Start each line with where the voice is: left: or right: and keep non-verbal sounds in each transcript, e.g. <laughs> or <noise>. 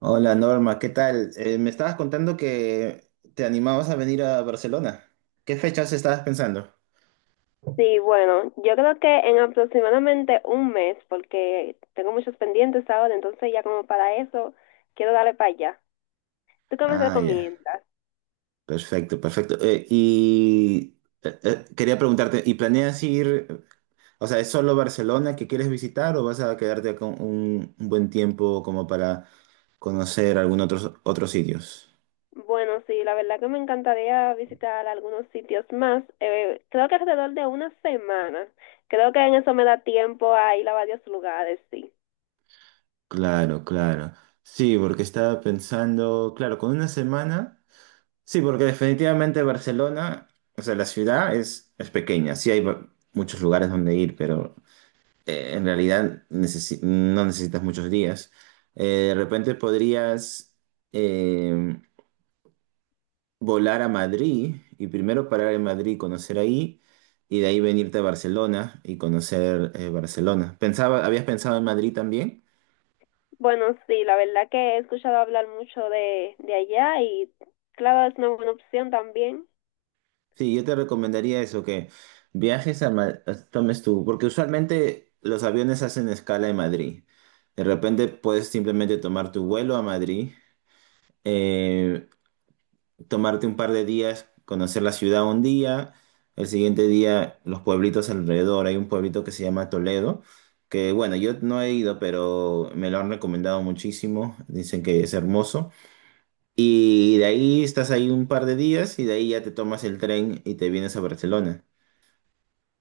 right: Hola Norma, ¿qué tal? Me estabas contando que te animabas a venir a Barcelona. ¿Qué fechas estabas pensando?
left: Sí, bueno, yo creo que en aproximadamente un mes, porque tengo muchos pendientes ahora, entonces ya como para eso quiero darle para allá. ¿Tú qué me
right: Ah, ya.
left: recomiendas?
right: Perfecto, perfecto. Quería preguntarte, ¿y planeas ir, o sea, es solo Barcelona que quieres visitar o vas a quedarte con un buen tiempo como para conocer algunos otros sitios?
left: Bueno, sí, la verdad que me encantaría visitar algunos sitios más. Creo que alrededor de una semana. Creo que en eso me da tiempo a ir a varios lugares, sí.
right: Claro, claro. Sí, porque estaba pensando, claro, con una semana. Sí, porque definitivamente Barcelona, o sea, la ciudad es pequeña, sí hay muchos lugares donde ir, pero en realidad no necesitas muchos días. De repente podrías eh, volar a Madrid y primero parar en Madrid, conocer ahí, y de ahí venirte a Barcelona y conocer Barcelona. Pensaba, ¿habías pensado en Madrid también?
left: Bueno, sí, la verdad que he escuchado hablar mucho de allá y claro, es una buena opción también.
right: Sí, yo te recomendaría eso, que viajes a tomes tú, porque usualmente los aviones hacen escala en Madrid. De repente puedes simplemente tomar tu vuelo a Madrid, eh, tomarte un par de días, conocer la ciudad un día, el siguiente día los pueblitos alrededor. Hay un pueblito que se llama Toledo, que bueno, yo no he ido, pero me lo han recomendado muchísimo, dicen que es hermoso. Y de ahí estás ahí un par de días y de ahí ya te tomas el tren y te vienes a Barcelona.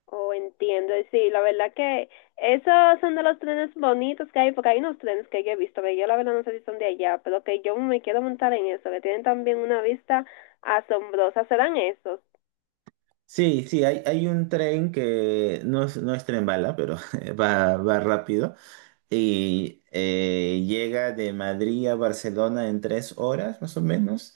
left: Oh, entiendo. Sí, la verdad que esos son de los trenes bonitos que hay, porque hay unos trenes que yo he visto, que yo la verdad no sé si son de allá, pero que yo me quiero montar en eso, que tienen también una vista asombrosa. ¿Serán esos?
right: Sí, hay un tren que no es tren bala, pero <laughs> va rápido, y llega de Madrid a Barcelona en 3 horas, más o menos.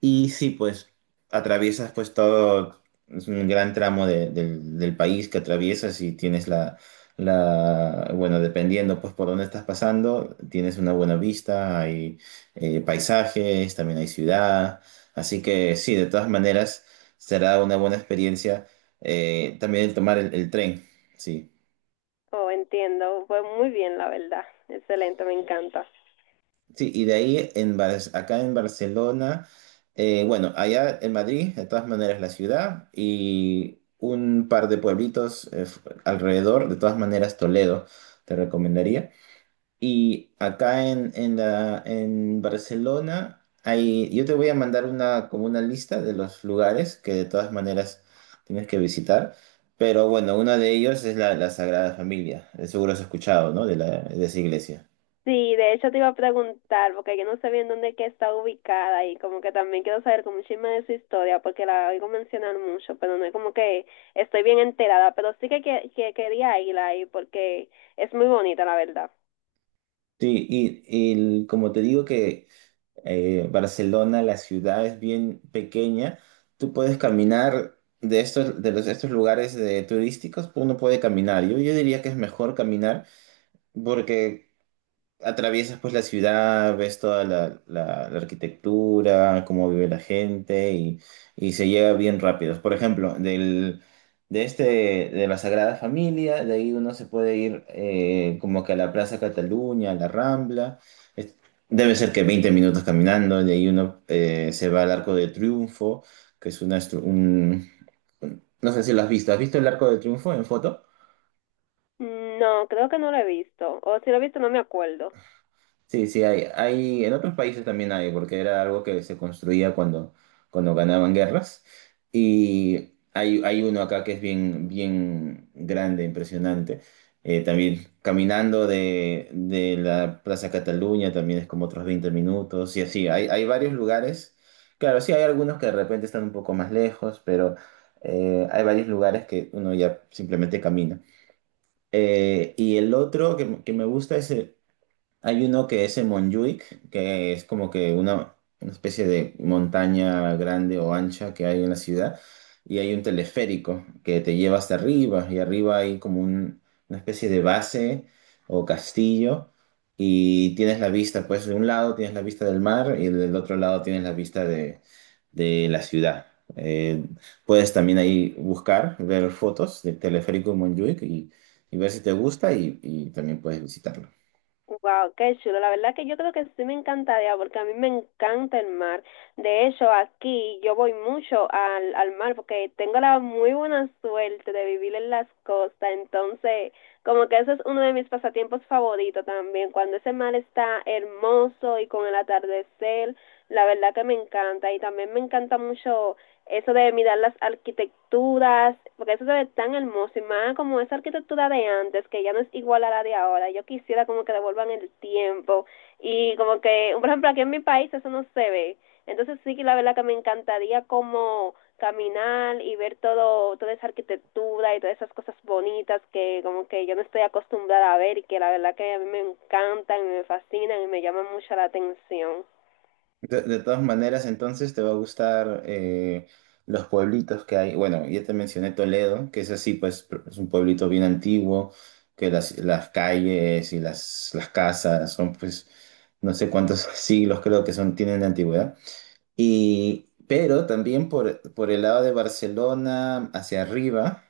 right: Y sí, pues atraviesas pues todo, es un gran tramo del país que atraviesas y tienes bueno, dependiendo pues por dónde estás pasando, tienes una buena vista, hay paisajes, también hay ciudad. Así que sí, de todas maneras será una buena experiencia también el tomar el tren, sí.
left: Oh, entiendo. Pues muy bien, la verdad. Excelente, me encanta.
right: Sí, y de ahí en acá en Barcelona, bueno, allá en Madrid, de todas maneras la ciudad y un par de pueblitos alrededor, de todas maneras Toledo te recomendaría. Y acá en Barcelona, yo te voy a mandar como una lista de los lugares que de todas maneras tienes que visitar, pero bueno, uno de ellos es la Sagrada Familia, seguro has escuchado, ¿no? De esa iglesia.
left: Sí, de hecho te iba a preguntar, porque yo no sé bien dónde es que está ubicada y como que también quiero saber como un chisme de su historia, porque la oigo mencionar mucho, pero no es como que estoy bien enterada, pero sí que quería ir ahí porque es muy bonita, la verdad.
right: Sí, y como te digo que Barcelona, la ciudad es bien pequeña, tú puedes caminar de estos, de los, estos lugares de turísticos, uno puede caminar. Yo diría que es mejor caminar porque atraviesas pues la ciudad, ves toda la arquitectura, cómo vive la gente y se llega bien rápido. Por ejemplo, de la Sagrada Familia, de ahí uno se puede ir como que a la Plaza Cataluña, a la Rambla. Es- debe ser que 20 minutos caminando, de ahí uno se va al Arco de Triunfo, que es una... estru- un- no sé si lo has visto. ¿Has visto el Arco de Triunfo en foto?
left: No, creo que no lo he visto, o si lo he visto no me acuerdo.
right: Sí, en otros países también hay, porque era algo que se construía cuando ganaban guerras. Y hay uno acá que es bien, bien grande, impresionante. También caminando de la Plaza Cataluña también es como otros 20 minutos y así. Hay varios lugares. Claro, sí, hay algunos que de repente están un poco más lejos, pero hay varios lugares que uno ya simplemente camina. Y el otro que me gusta es el hay uno que es en Montjuic, que es como que una especie de montaña grande o ancha que hay en la ciudad, y hay un teleférico que te lleva hasta arriba, y arriba hay como una especie de base o castillo, y tienes la vista, pues de un lado tienes la vista del mar y del otro lado tienes la vista de la ciudad. Eh, puedes también ahí buscar, ver fotos del teleférico en Montjuic y ver si te gusta y también puedes visitarlo.
left: Wow, qué chulo. La verdad que yo creo que sí me encantaría porque a mí me encanta el mar. De hecho, aquí yo voy mucho al mar porque tengo la muy buena suerte de vivir en las costas. Entonces, como que ese es uno de mis pasatiempos favoritos también, cuando ese mar está hermoso y con el atardecer, la verdad que me encanta y también me encanta mucho eso de mirar las arquitecturas, porque eso se ve tan hermoso y más como esa arquitectura de antes, que ya no es igual a la de ahora. Yo quisiera como que devuelvan el tiempo y como que, por ejemplo, aquí en mi país eso no se ve, entonces sí que la verdad que me encantaría como caminar y ver todo, toda esa arquitectura y todas esas cosas bonitas que como que yo no estoy acostumbrada a ver y que la verdad que a mí me encantan y me fascinan y me llaman mucho la atención.
right: De todas maneras, entonces te va a gustar los pueblitos que hay. Bueno, ya te mencioné Toledo, que es así, pues es un pueblito bien antiguo, que las calles y las casas son pues no sé cuántos <laughs> siglos creo que son, tienen de antigüedad. Pero también por el lado de Barcelona, hacia arriba,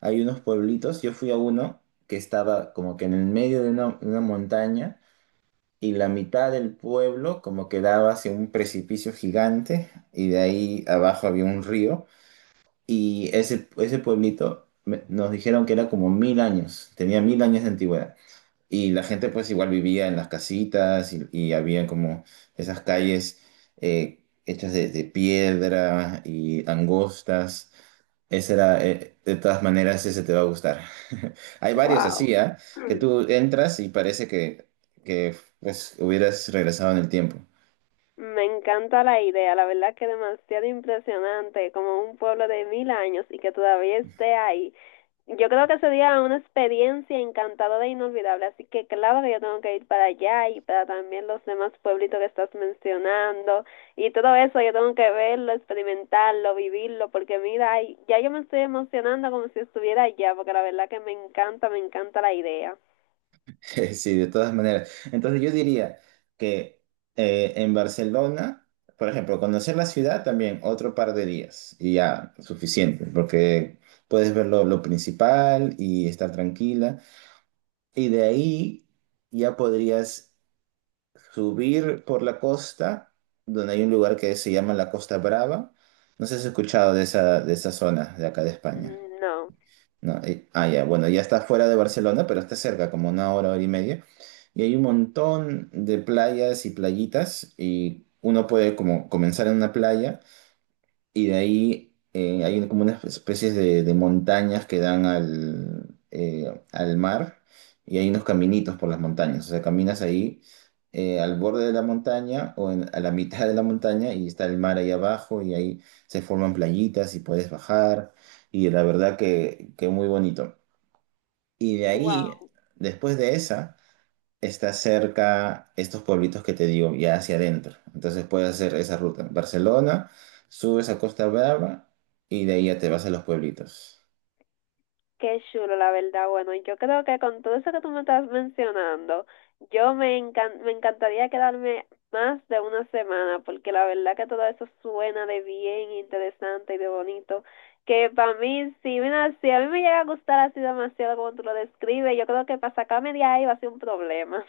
right: hay unos pueblitos. Yo fui a uno que estaba como que en el medio de una montaña y la mitad del pueblo como que daba hacia un precipicio gigante y de ahí abajo había un río y ese pueblito nos dijeron que era como 1.000 años, tenía 1.000 años de antigüedad. Y la gente pues igual vivía en las casitas y había como esas calles hechas de piedra y angostas. Ese era, de todas maneras, ese te va a gustar. <laughs> Hay varios
left: Wow.
right: así, ¿ah? Que
left: <clears throat>
right: tú entras y parece que pues hubieras regresado en el tiempo.
left: Me encanta la idea, la verdad que demasiado impresionante, como un pueblo de 1000 años y que todavía esté ahí. Yo creo que sería una experiencia encantadora e inolvidable, así que claro que yo tengo que ir para allá y para también los demás pueblitos que estás mencionando, y todo eso yo tengo que verlo, experimentarlo, vivirlo, porque mira, ay, ya yo me estoy emocionando como si estuviera allá, porque la verdad que me encanta la idea.
right: <laughs> Sí, de todas maneras. Entonces yo diría que en Barcelona, por ejemplo, conocer la ciudad también otro par de días y ya suficiente, porque puedes ver lo principal y estar tranquila. Y de ahí ya podrías subir por la costa, donde hay un lugar que se llama la Costa Brava. No sé si has escuchado de esa zona de acá de España.
left: Mm, no.
right: No, ya, bueno, ya está fuera de Barcelona, pero está cerca, como una hora, hora y media. Y hay un montón de playas y playitas, y uno puede como comenzar en una playa, y de ahí hay como unas especies de montañas que dan al mar, y hay unos caminitos por las montañas. O sea, caminas ahí al borde de la montaña o a la mitad de la montaña, y está el mar ahí abajo, y ahí se forman playitas y puedes bajar, y la verdad que muy bonito. Y de ahí,
left: Wow.
right: después de esa, está cerca estos pueblitos que te digo, ya hacia adentro. Entonces puedes hacer esa ruta. Barcelona, subes a Costa Brava y de ahí ya te vas a los pueblitos.
left: Qué chulo, la verdad. Bueno, yo creo que con todo eso que tú me estás mencionando, me encantaría quedarme más de una semana, porque la verdad que todo eso suena de bien interesante y de bonito. Que para mí, si, mira, si a mí me llega a gustar así demasiado como tú lo describes, yo creo que para sacarme de ahí va a ser un problema.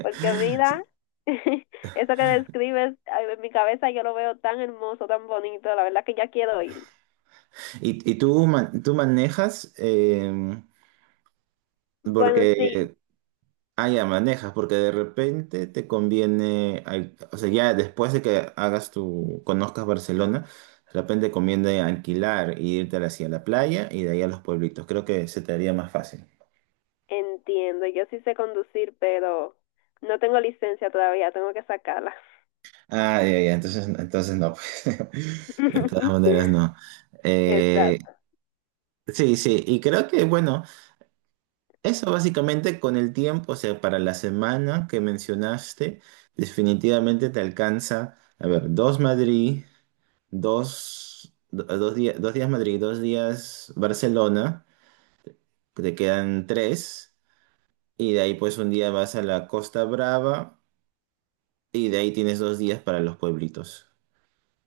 left: Porque mira, <laughs> eso que describes ay, en mi cabeza yo lo veo tan hermoso, tan bonito, la verdad que ya quiero ir.
right: ¿Y tú manejas?
left: Bueno, sí.
right: Porque, ah, ya manejas, porque de repente te conviene, o sea, ya después de que hagas conozcas Barcelona, de repente conviene alquilar y irte hacia la playa y de ahí a los pueblitos. Creo que se te haría más fácil.
left: Entiendo, yo sí sé conducir, pero no tengo licencia todavía, tengo que sacarla.
right: Ah, ya, ya, entonces, no, pues. <laughs> De todas
left: <laughs>
right: maneras, no. Eh,
left: Exacto.
right: sí, sí, y creo que, bueno, eso básicamente con el tiempo, o sea, para la semana que mencionaste, definitivamente te alcanza, a ver, dos Madrid, 2 días, 2 días Madrid, 2 días Barcelona, que te quedan tres, y de ahí pues un día vas a la Costa Brava, y de ahí tienes 2 días para los pueblitos,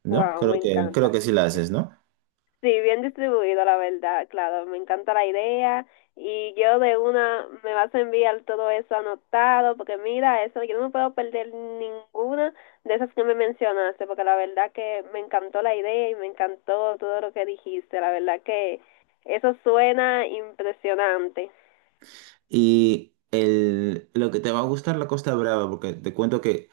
right: ¿no?
left: Wow,
right: Creo
left: me
right: que,
left: encanta.
right: creo que sí la
left: Sí,
right: haces, ¿no?
left: sí, bien distribuido, la verdad, claro, me encanta la idea y yo de una me vas a enviar todo eso anotado, porque mira, eso, yo no me puedo perder ninguna de esas que me mencionaste, porque la verdad que me encantó la idea y me encantó todo lo que dijiste, la verdad que eso suena impresionante.
right: Y lo que te va a gustar la Costa Brava, porque te cuento que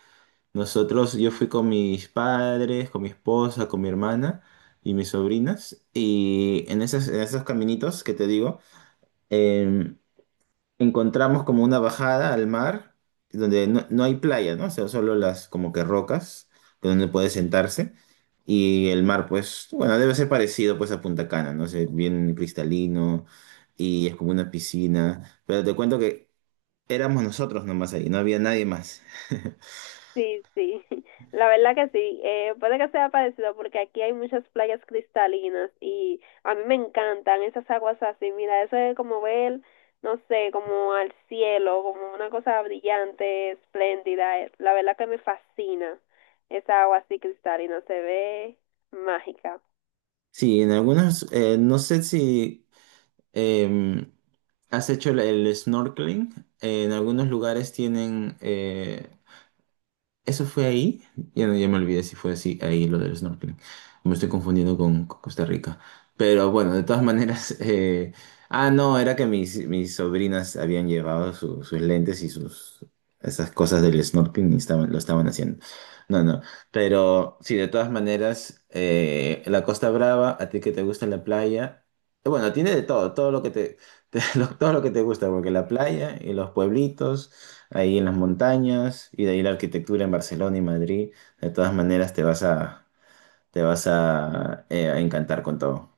right: nosotros, yo fui con mis padres, con mi esposa, con mi hermana y mis sobrinas, y en esos caminitos que te digo, em, encontramos como una bajada al mar, donde no hay playa, ¿no? O sea, solo las como que rocas, que donde puede sentarse, y el mar, pues, bueno, debe ser parecido pues a Punta Cana, ¿no? sé bien cristalino, y es como una piscina. Pero te cuento que éramos nosotros nomás ahí, no había nadie más. <laughs>
left: Sí, sí, <laughs> la verdad que sí. Puede que sea parecido porque aquí hay muchas playas cristalinas y a mí me encantan esas aguas así. Mira, eso es como ver, no sé, como al cielo, como una cosa brillante, espléndida. La verdad que me fascina esa agua así cristalina, se ve mágica.
right: Sí, en algunos, no sé si em, has hecho el snorkeling. En algunos lugares tienen. Eso fue ahí. Ya, ya me olvidé si fue así ahí lo del snorkeling. Me estoy confundiendo con Costa Rica. Pero bueno, de todas <laughs> maneras. Ah, no, era que mis sobrinas habían llevado sus lentes y sus esas cosas del snorkeling y lo estaban haciendo. No, no. Pero sí, de todas maneras, la Costa Brava, a ti que te gusta la playa. Bueno, tiene de todo, todo lo que te, <laughs> todo lo que te gusta, porque la playa
left: <laughs>
right: y los pueblitos ahí en las montañas y de ahí la arquitectura en Barcelona y Madrid. De todas maneras te vas a encantar con todo.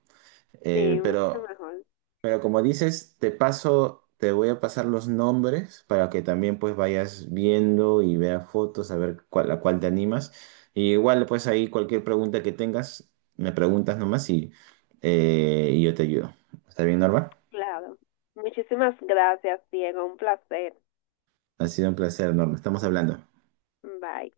left: Sí,
right: Eh,
left: mucho
right: pero,
left: mejor,
right: pero como dices, te voy a pasar los nombres para que también pues vayas viendo y veas fotos, a ver a cuál te animas. Y igual pues ahí cualquier pregunta que tengas, me preguntas nomás y yo te ayudo. ¿Está bien, Norma?
left: claro. Muchísimas gracias, Diego, un placer.
right: Ha sido un placer, Norma. Estamos hablando.
left: Bye.